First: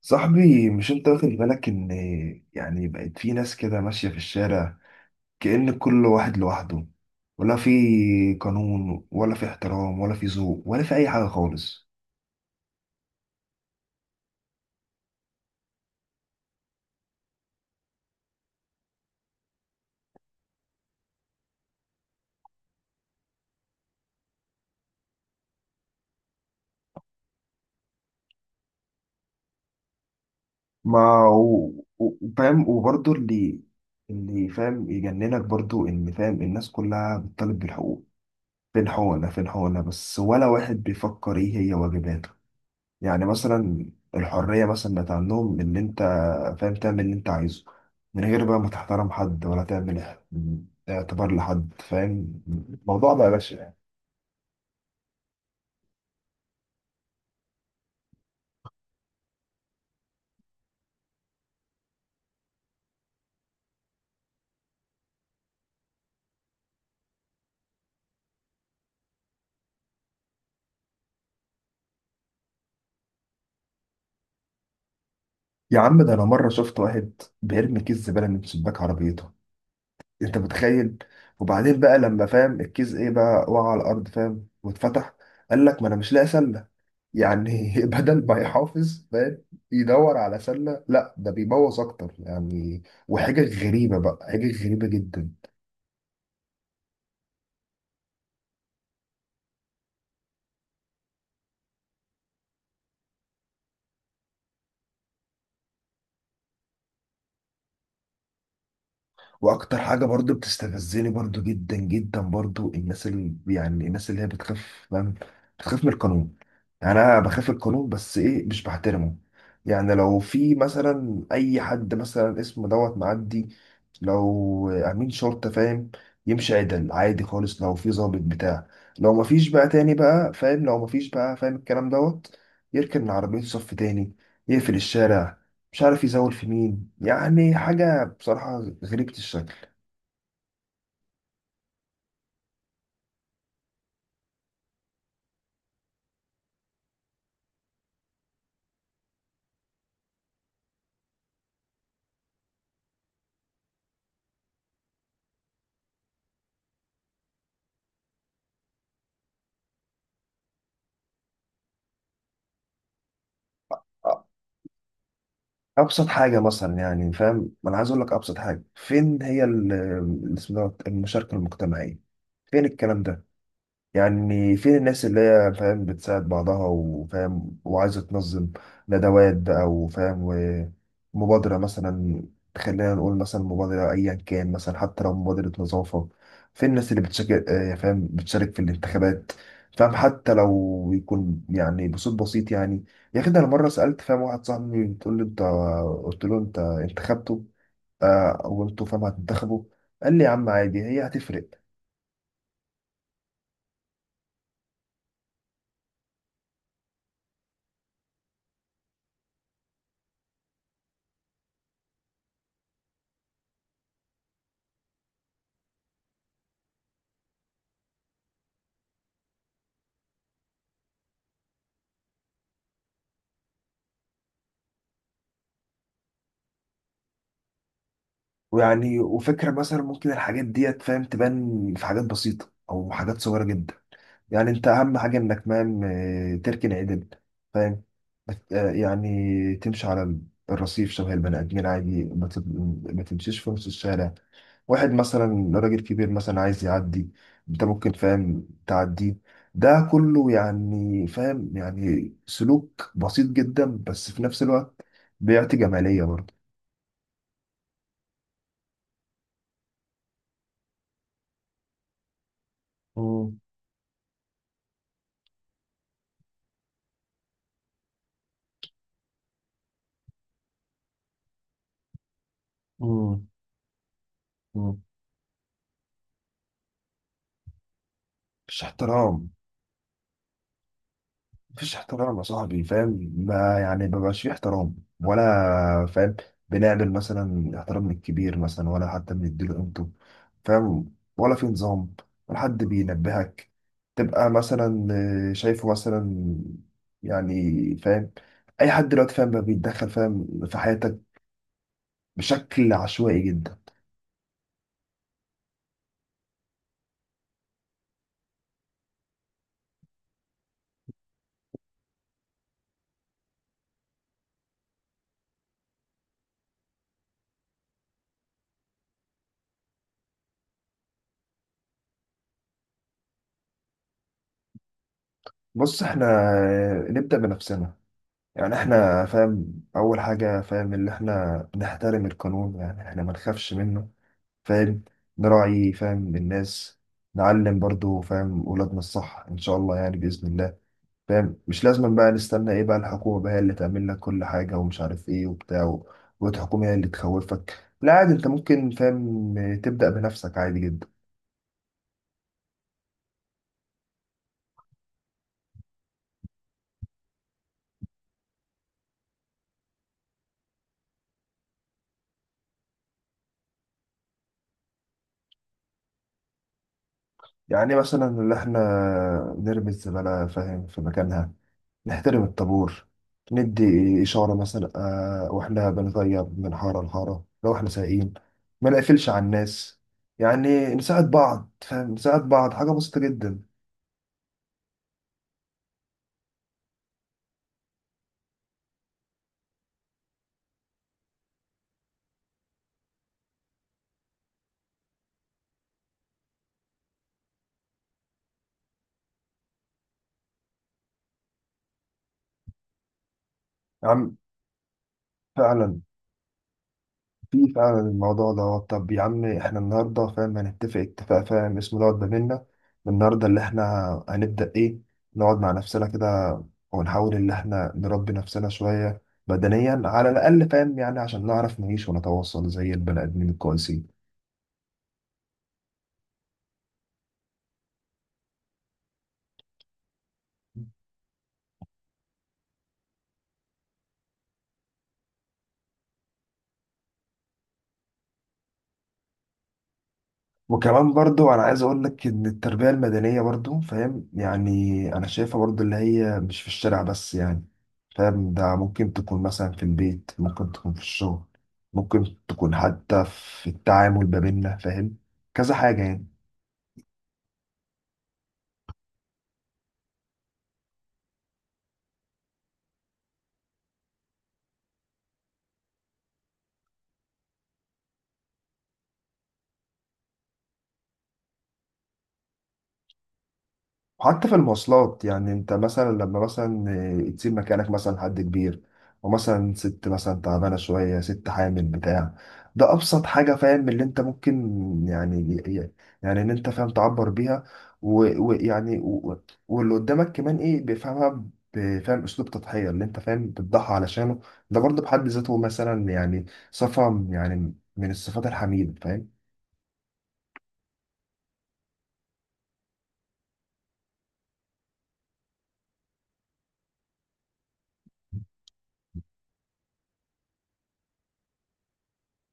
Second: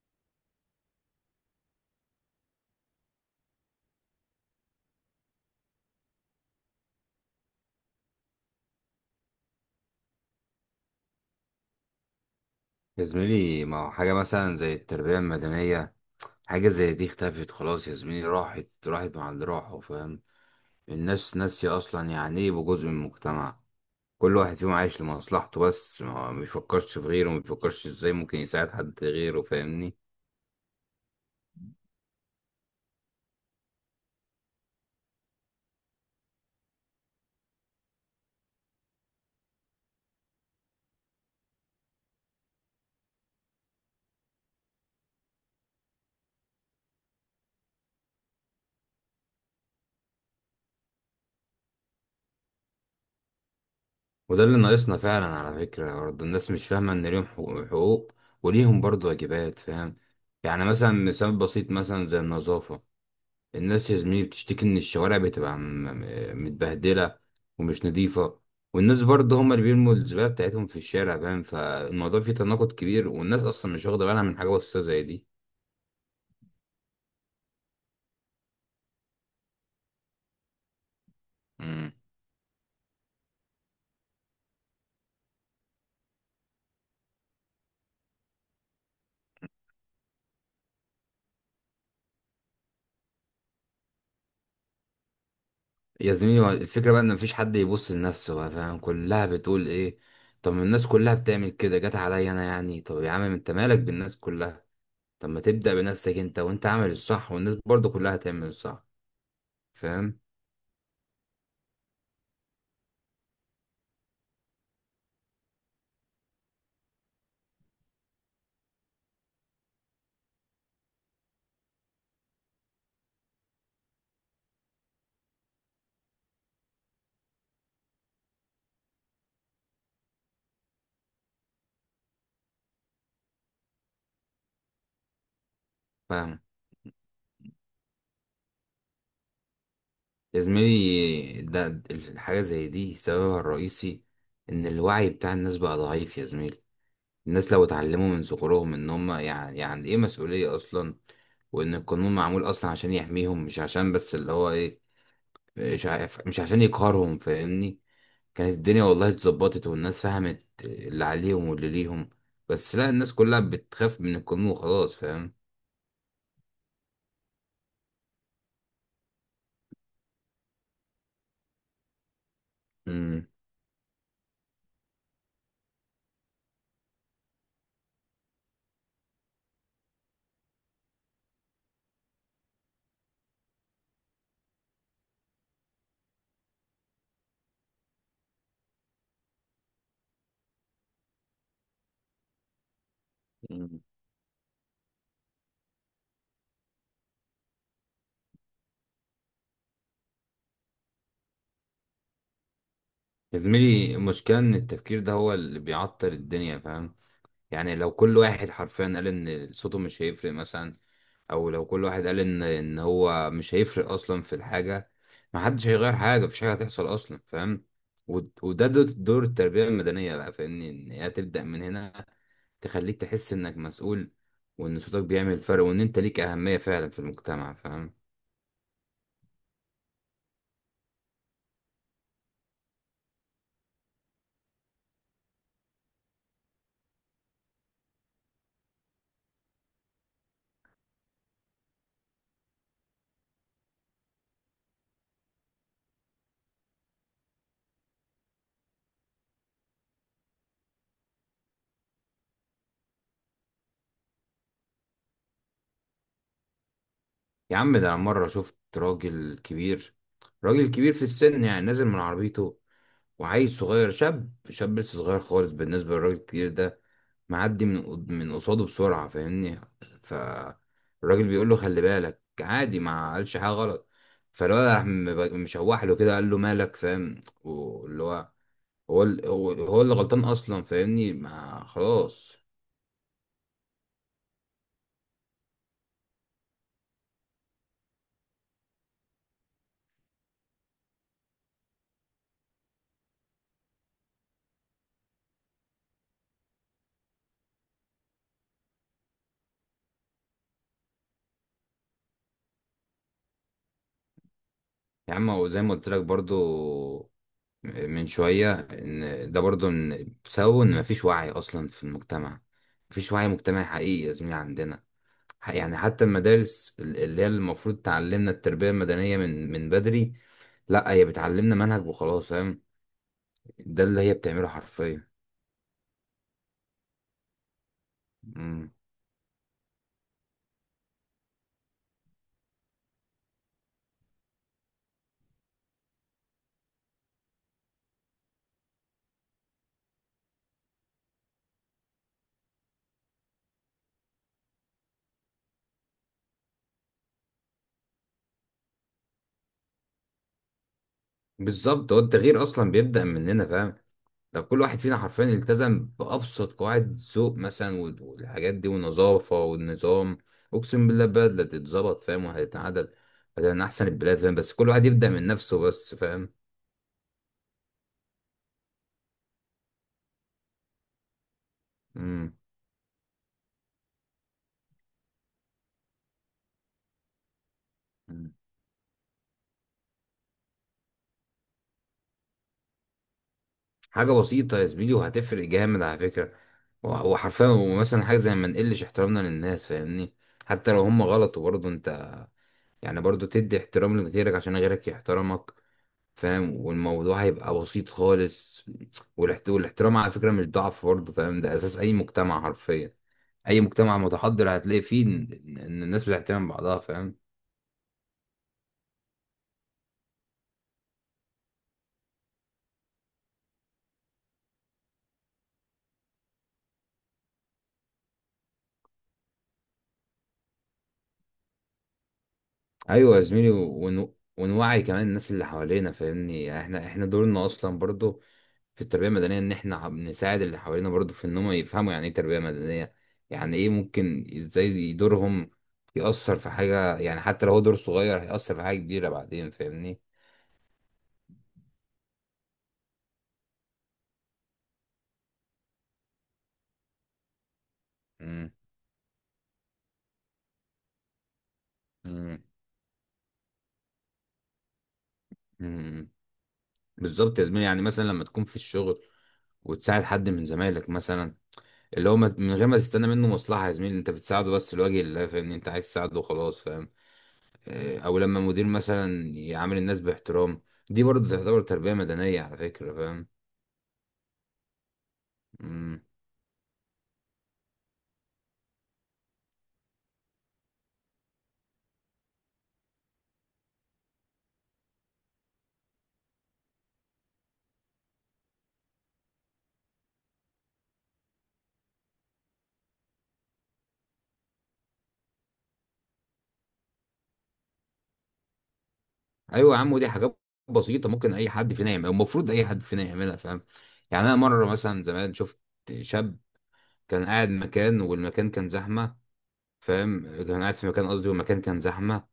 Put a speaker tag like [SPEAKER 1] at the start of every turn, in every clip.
[SPEAKER 1] صاحبي، مش انت واخد بالك ان يعني بقت في ناس كده ماشية في الشارع، كأن كل واحد لوحده، ولا في قانون ولا في احترام ولا في ذوق ولا في اي حاجة خالص.
[SPEAKER 2] يا زميلي، ما هو حاجة مثلا زي التربية المدنية. حاجة زي دي اختفت خلاص يا زميلي. راحت راحت مع اللي راحوا، فاهم؟ الناس ناسية أصلا يعني إيه يبقوا جزء من المجتمع. كل واحد فيهم عايش لمصلحته بس، ما بيفكرش في غيره، ما بيفكرش إزاي ممكن يساعد حد غيره، فاهمني؟
[SPEAKER 1] ما فاهم، وبرضه اللي فاهم يجننك، برضه ان فاهم الناس كلها بتطالب بالحقوق. فين حقوقنا، فين حقوقنا بس؟ ولا واحد بيفكر ايه هي واجباته. يعني مثلا الحرية مثلا بقت عندهم إن أنت فاهم تعمل اللي أنت عايزه، من غير بقى ما تحترم حد ولا تعمل اعتبار لحد، فاهم؟ الموضوع بقى بشع يعني.
[SPEAKER 2] وده اللي ناقصنا فعلا على فكرة. برضه الناس مش فاهمة إن ليهم حقوق حقوق، وليهم برضه واجبات، فاهم؟ يعني مثلا، مثال بسيط مثلا زي النظافة. الناس يا زميلي بتشتكي ان الشوارع بتبقى متبهدله ومش نظيفه، والناس برضه هم اللي بيرموا الزباله بتاعتهم في الشارع، فاهم؟ فالموضوع فيه تناقض كبير، والناس اصلا مش واخده بالها من حاجه بسيطه زي دي.
[SPEAKER 1] يا عم ده أنا مرة شفت واحد بيرمي كيس زبالة من شباك عربيته، أنت متخيل؟ وبعدين
[SPEAKER 2] امم
[SPEAKER 1] بقى لما فاهم الكيس إيه بقى وقع على الأرض فاهم واتفتح، قال لك ما أنا مش لاقي سلة. يعني بدل ما يحافظ فاهم يدور على سلة، لا ده بيبوظ أكتر يعني. وحاجة غريبة بقى، حاجة غريبة جدا.
[SPEAKER 2] يا زميلي، هو الفكرة بقى ان مفيش حد يبص لنفسه بقى، فاهم؟ كلها بتقول ايه، طب ما الناس كلها بتعمل كده جت عليا انا يعني. طب يا عم، انت مالك بالناس كلها؟ طب ما تبدأ بنفسك انت، وانت عامل الصح والناس برضو كلها هتعمل الصح.
[SPEAKER 1] واكتر حاجه
[SPEAKER 2] فاهم
[SPEAKER 1] برضو بتستفزني برضو جدا جدا، برضو الناس اللي يعني الناس اللي هي بتخاف. فاهم؟ بتخاف من القانون. يعني انا بخاف من القانون بس ايه، مش بحترمه. يعني لو في مثلا اي حد مثلا اسمه دوت معدي، لو امين شرطه فاهم، يمشي عدل عادي خالص. لو في ضابط بتاع، لو مفيش بقى تاني بقى فاهم، لو مفيش بقى فاهم الكلام دوت، يركن من عربيته صف تاني، يقفل الشارع، مش عارف يزول
[SPEAKER 2] فاهم.
[SPEAKER 1] في مين. يعني حاجة بصراحة غريبة الشكل.
[SPEAKER 2] يا زميلي، ده الحاجة زي دي سببها الرئيسي إن الوعي بتاع الناس بقى ضعيف يا زميلي. الناس لو اتعلموا من صغرهم إن هما يعني إيه مسؤولية أصلا، وإن القانون معمول أصلا عشان يحميهم، مش عشان بس اللي هو إيه، مش عارف، مش عشان يقهرهم، فاهمني؟ كانت الدنيا والله اتظبطت، والناس فهمت اللي عليهم واللي ليهم. بس لا، الناس كلها بتخاف من القانون وخلاص، فاهم؟
[SPEAKER 1] ابسط حاجه مثلا يعني فاهم، ما انا عايز اقول لك، ابسط حاجه فين هي اسمه دوت المشاركه المجتمعيه؟ فين الكلام ده؟
[SPEAKER 2] مم.
[SPEAKER 1] يعني فين الناس اللي هي فاهم بتساعد بعضها وفاهم وعايزة تنظم ندوات بقى وفاهم ومبادرة مثلا؟ خلينا نقول مثلا مبادرة أيا كان، مثلا حتى لو مبادرة نظافة. فين الناس اللي بتشارك، آه، فاهم بتشارك في الانتخابات، فاهم، حتى لو يكون يعني بصوت بسيط يعني. يا أخي ده أنا مرة
[SPEAKER 2] مم.
[SPEAKER 1] سألت فاهم واحد صاحبي، بتقول لي أنت، قلت له أنت انتخبته آه، وأنتوا فاهم هتنتخبوا، قال لي يا عم عادي هي هتفرق؟
[SPEAKER 2] يا زميلي، المشكلة إن التفكير ده هو اللي بيعطل الدنيا، فاهم؟ يعني لو كل واحد حرفيا قال ان صوته مش هيفرق مثلا، او لو كل واحد قال ان هو مش هيفرق اصلا في الحاجه، ما حدش هيغير حاجه، مفيش حاجه هتحصل اصلا، فاهم؟ وده دور التربيه المدنيه بقى، فاهمني؟ ان هي تبدا من هنا، تخليك تحس انك مسؤول، وان صوتك بيعمل فرق، وان انت ليك اهميه فعلا في المجتمع، فاهم؟
[SPEAKER 1] ويعني وفكرة مثلا ممكن الحاجات ديت فاهم تبان في حاجات بسيطة أو حاجات صغيرة جدا. يعني أنت أهم حاجة إنك فاهم، آه، تركن عدل فاهم. آه، يعني تمشي على الرصيف شبه البني آدمين عادي، ما تمشيش في نص الشارع. واحد مثلا راجل كبير مثلا عايز يعدي، أنت ممكن فاهم تعديه. ده كله يعني فاهم يعني سلوك بسيط جدا، بس في نفس الوقت بيعطي جمالية برضه.
[SPEAKER 2] يا عم، ده انا مره شفت راجل كبير، راجل كبير في السن يعني، نازل من عربيته.
[SPEAKER 1] مم.
[SPEAKER 2] وعيل صغير شاب شاب لسه صغير خالص بالنسبة للراجل الكبير ده، معدي من من قصاده بسرعة، فاهمني؟ فالراجل بيقول له خلي بالك، عادي، ما قالش حاجة غلط. فالولد
[SPEAKER 1] مم.
[SPEAKER 2] راح مشوح له كده، قال له مالك، فاهم؟ واللي هو
[SPEAKER 1] مفيش
[SPEAKER 2] هو ال-
[SPEAKER 1] احترام.
[SPEAKER 2] هو هو اللي غلطان أصلا، فاهمني؟ ما
[SPEAKER 1] مفيش احترام يا
[SPEAKER 2] خلاص.
[SPEAKER 1] صاحبي فاهم، ما يعني ما بقاش فيه احترام ولا فاهم. بنعمل مثلا احترام من الكبير مثلا، ولا حتى بنديله قيمته فاهم، ولا في نظام، ولا حد بينبهك. تبقى مثلا آه، شايفه مثلا يعني فاهم، اي حد دلوقتي فاهم بقى بيتدخل فاهم في حياتك بشكل عشوائي جدا.
[SPEAKER 2] يا عم، هو زي ما قلت لك برضو من شوية، إن ده برضو إن بسبب إن مفيش وعي أصلا في المجتمع. مفيش وعي مجتمعي حقيقي يا زميلي عندنا. يعني حتى المدارس اللي هي المفروض تعلمنا التربية المدنية من بدري، لا هي بتعلمنا منهج وخلاص، فاهم؟ ده اللي هي بتعمله حرفيا.
[SPEAKER 1] بص احنا آه، نبدأ بنفسنا. يعني
[SPEAKER 2] مم.
[SPEAKER 1] احنا فاهم اول حاجة فاهم اللي احنا نحترم القانون، يعني احنا ما نخافش منه فاهم. نراعي فاهم الناس. نعلم برضو فاهم ولادنا الصح ان شاء الله يعني بإذن الله. فاهم، مش لازم بقى نستنى ايه بقى الحكومة بقى هي اللي تعمل لك كل حاجة ومش عارف ايه وبتاع والحكومة هي اللي تخوفك. لا عادي، انت ممكن فاهم تبدأ بنفسك عادي جدا.
[SPEAKER 2] بالظبط، هو التغيير اصلا بيبدأ مننا، فاهم؟ لو كل واحد فينا حرفيا التزم بأبسط قواعد ذوق مثلا، والحاجات دي والنظافة والنظام، اقسم بالله البلد لا تتظبط، فاهم؟ وهتتعدل. فده من احسن البلاد، فاهم؟ بس كل واحد يبدأ من نفسه بس، فاهم؟
[SPEAKER 1] يعني مثلا اللي احنا نرمي الزبالة فاهم في مكانها، نحترم
[SPEAKER 2] مم.
[SPEAKER 1] الطابور، ندي إشارة مثلا آه وإحنا بنغير من حارة لحارة لو إحنا سايقين، ما نقفلش على الناس. يعني نساعد بعض فاهم نساعد بعض، حاجة بسيطة جدا.
[SPEAKER 2] حاجة بسيطة يا زميلي، وهتفرق جامد على فكرة. هو هو حرفيا، ومثلا حاجة زي ما نقلش احترامنا للناس، فاهمني؟ حتى لو هم غلط، وبرضه انت يعني برضه تدي احترام لغيرك عشان غيرك يحترمك، فاهم؟ والموضوع هيبقى بسيط خالص. والاحترام على فكرة مش ضعف برضه، فاهم؟ ده أساس أي مجتمع حرفيا. أي
[SPEAKER 1] يا
[SPEAKER 2] مجتمع
[SPEAKER 1] عم
[SPEAKER 2] متحضر هتلاقي فيه إن
[SPEAKER 1] فعلا،
[SPEAKER 2] إن الناس بتحترم بعضها، فاهم؟
[SPEAKER 1] في فعلا الموضوع ده. طب يا عم إحنا النهاردة فاهم هنتفق اتفاق فاهم اسمه دوت ما بينا، النهاردة اللي إحنا هنبدأ إيه؟ نقعد مع نفسنا كده ونحاول إن إحنا نربي نفسنا شوية بدنيا على الأقل فاهم، يعني عشان نعرف نعيش ونتواصل زي البني
[SPEAKER 2] أيوة يا
[SPEAKER 1] آدمين
[SPEAKER 2] زميلي،
[SPEAKER 1] الكويسين.
[SPEAKER 2] ونوعي كمان الناس اللي حوالينا، فاهمني؟ يعني احنا دورنا أصلا برضه في التربية المدنية، إن إحنا بنساعد اللي حوالينا برضه في إن هم يفهموا يعني إيه تربية مدنية، يعني إيه ممكن إزاي دورهم يأثر في حاجة. يعني حتى لو هو دور صغير هيأثر في حاجة كبيرة بعدين، فاهمني؟
[SPEAKER 1] وكمان برضو انا عايز اقول لك ان التربية المدنية برضو فاهم يعني، انا شايفها برضو اللي هي مش في الشارع بس يعني فاهم.
[SPEAKER 2] مم.
[SPEAKER 1] ده ممكن تكون مثلا في البيت، ممكن تكون في الشغل، ممكن
[SPEAKER 2] مم.
[SPEAKER 1] تكون حتى في التعامل ما بيننا فاهم. كذا حاجة يعني.
[SPEAKER 2] مم. بالظبط يا زميلي. يعني مثلا لما تكون في الشغل وتساعد حد من زمايلك مثلا، اللي هو من غير ما تستنى منه مصلحة يا زميلي، انت بتساعده بس لوجه الله، فاهمني؟ انت عايز تساعده وخلاص، فاهم؟ او لما مدير مثلا يعامل الناس باحترام، دي برضه تعتبر تربية مدنية على فكرة.
[SPEAKER 1] حتى في المواصلات يعني انت مثلا
[SPEAKER 2] فاهم.
[SPEAKER 1] لما مثلا آه، تسيب مكانك مثلا حد كبير، ومثلا ست مثلا تعبانة شوية، ست حامل بتاع. ده أبسط حاجة فاهم اللي انت ممكن يعني، يعني ان انت فاهم تعبر بيها ويعني واللي قدامك كمان ايه بيفهمها، بفهم اسلوب تضحية اللي انت فاهم بتضحي علشانه. ده برضه بحد ذاته مثلا يعني صفة، يعني من الصفات الحميدة فاهم.
[SPEAKER 2] ايوه يا عم، ودي حاجات بسيطه ممكن اي حد فينا يعملها، المفروض اي حد فينا يعملها، فاهم؟ يعني انا مره مثلا زمان شفت شاب كان قاعد مكان، والمكان كان زحمه، فاهم؟ كان قاعد في مكان قصدي، والمكان كان زحمه.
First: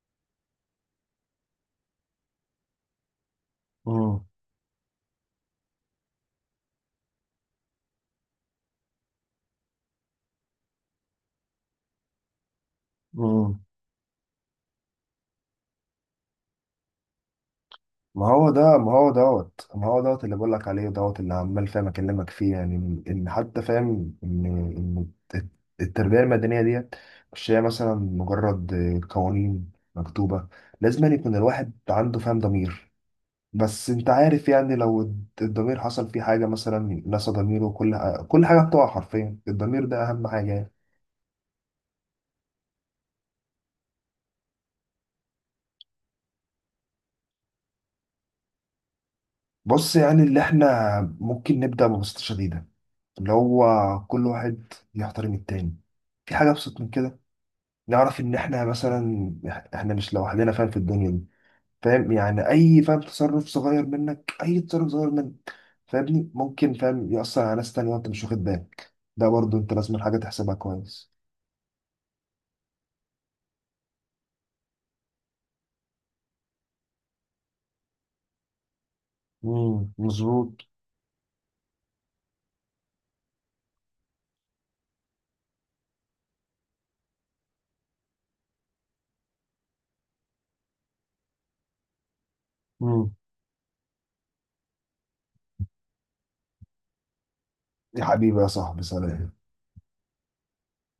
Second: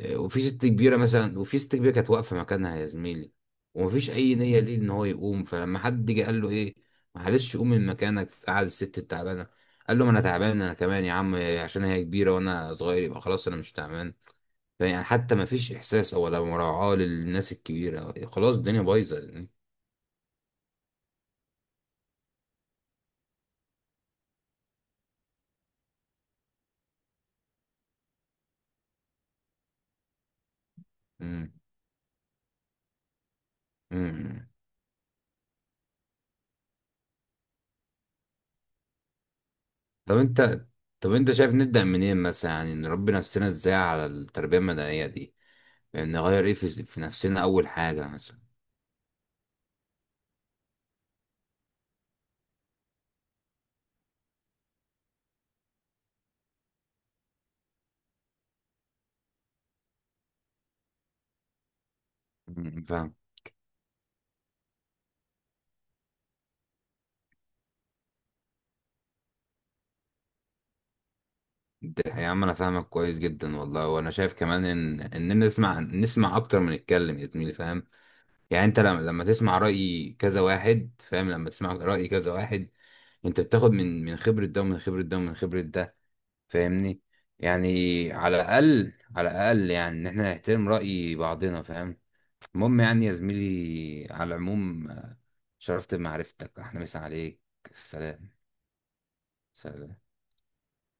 [SPEAKER 2] وفي ست كبيره كانت واقفه مكانها يا زميلي، ومفيش اي نيه ليه ان هو يقوم. فلما حد جه قال له ايه، معلش قوم من مكانك قعد الست التعبانه، قال له، ما انا تعبان انا كمان يا عم، عشان هي كبيره وانا صغير يبقى خلاص انا
[SPEAKER 1] مم.
[SPEAKER 2] مش تعبان. يعني حتى ما فيش احساس او ولا مراعاة للناس الكبيرة،
[SPEAKER 1] ما هو
[SPEAKER 2] خلاص
[SPEAKER 1] ده،
[SPEAKER 2] الدنيا
[SPEAKER 1] ما هو
[SPEAKER 2] بايظة يعني.
[SPEAKER 1] دوت، ما هو دوت اللي بقول لك عليه دوت اللي عمال فاهم اكلمك فيه يعني، ان حتى فاهم ان الت- التربيه المدنيه ديت مش هي مثلا مجرد قوانين مكتوبه. لازم أن يكون
[SPEAKER 2] مم.
[SPEAKER 1] الواحد عنده فاهم ضمير. بس انت
[SPEAKER 2] مم.
[SPEAKER 1] عارف يعني، لو الضمير حصل فيه حاجه مثلا، نسى ضميره، كل حاجه بتقع حرفيا. الضمير ده
[SPEAKER 2] طب
[SPEAKER 1] اهم حاجه
[SPEAKER 2] انت
[SPEAKER 1] يعني.
[SPEAKER 2] طب انت شايف نبدأ منين مثلا يعني، نربي نفسنا ازاي على التربية المدنية دي؟ يعني نغير ايه في نفسنا اول حاجة مثلا؟
[SPEAKER 1] بص، يعني اللي احنا ممكن نبدا ببساطه شديده، اللي هو كل واحد يحترم التاني. في حاجه ابسط من كده؟ نعرف ان احنا مثلا، احنا مش لوحدنا فاهم في الدنيا دي. فاهم يعني
[SPEAKER 2] مم.
[SPEAKER 1] اي فاهم
[SPEAKER 2] فاهم.
[SPEAKER 1] تصرف صغير منك، اي تصرف صغير منك فاهمني ممكن فاهم يأثر على ناس تانية وانت مش واخد بالك، ده برضو انت لازم حاجة تحسبها كويس.
[SPEAKER 2] ده يا عم انا فاهمك كويس جدا والله. وانا شايف كمان ان نسمع نسمع اكتر من نتكلم يا زميلي، فاهم؟ يعني انت لما تسمع رأي كذا
[SPEAKER 1] مظبوط.
[SPEAKER 2] واحد، فاهم؟ لما تسمع رأي كذا واحد، انت بتاخد من خبرة ده ومن خبرة ده ومن خبرة ده، فاهمني؟ يعني على الاقل، على الاقل يعني، ان احنا نحترم راي بعضنا، فاهم؟ المهم يعني يا
[SPEAKER 1] امم.
[SPEAKER 2] زميلي، على العموم، شرفت بمعرفتك. احنا مسا عليك.
[SPEAKER 1] يا
[SPEAKER 2] سلام.
[SPEAKER 1] حبيبي يا صاحبي سلام.
[SPEAKER 2] سلام.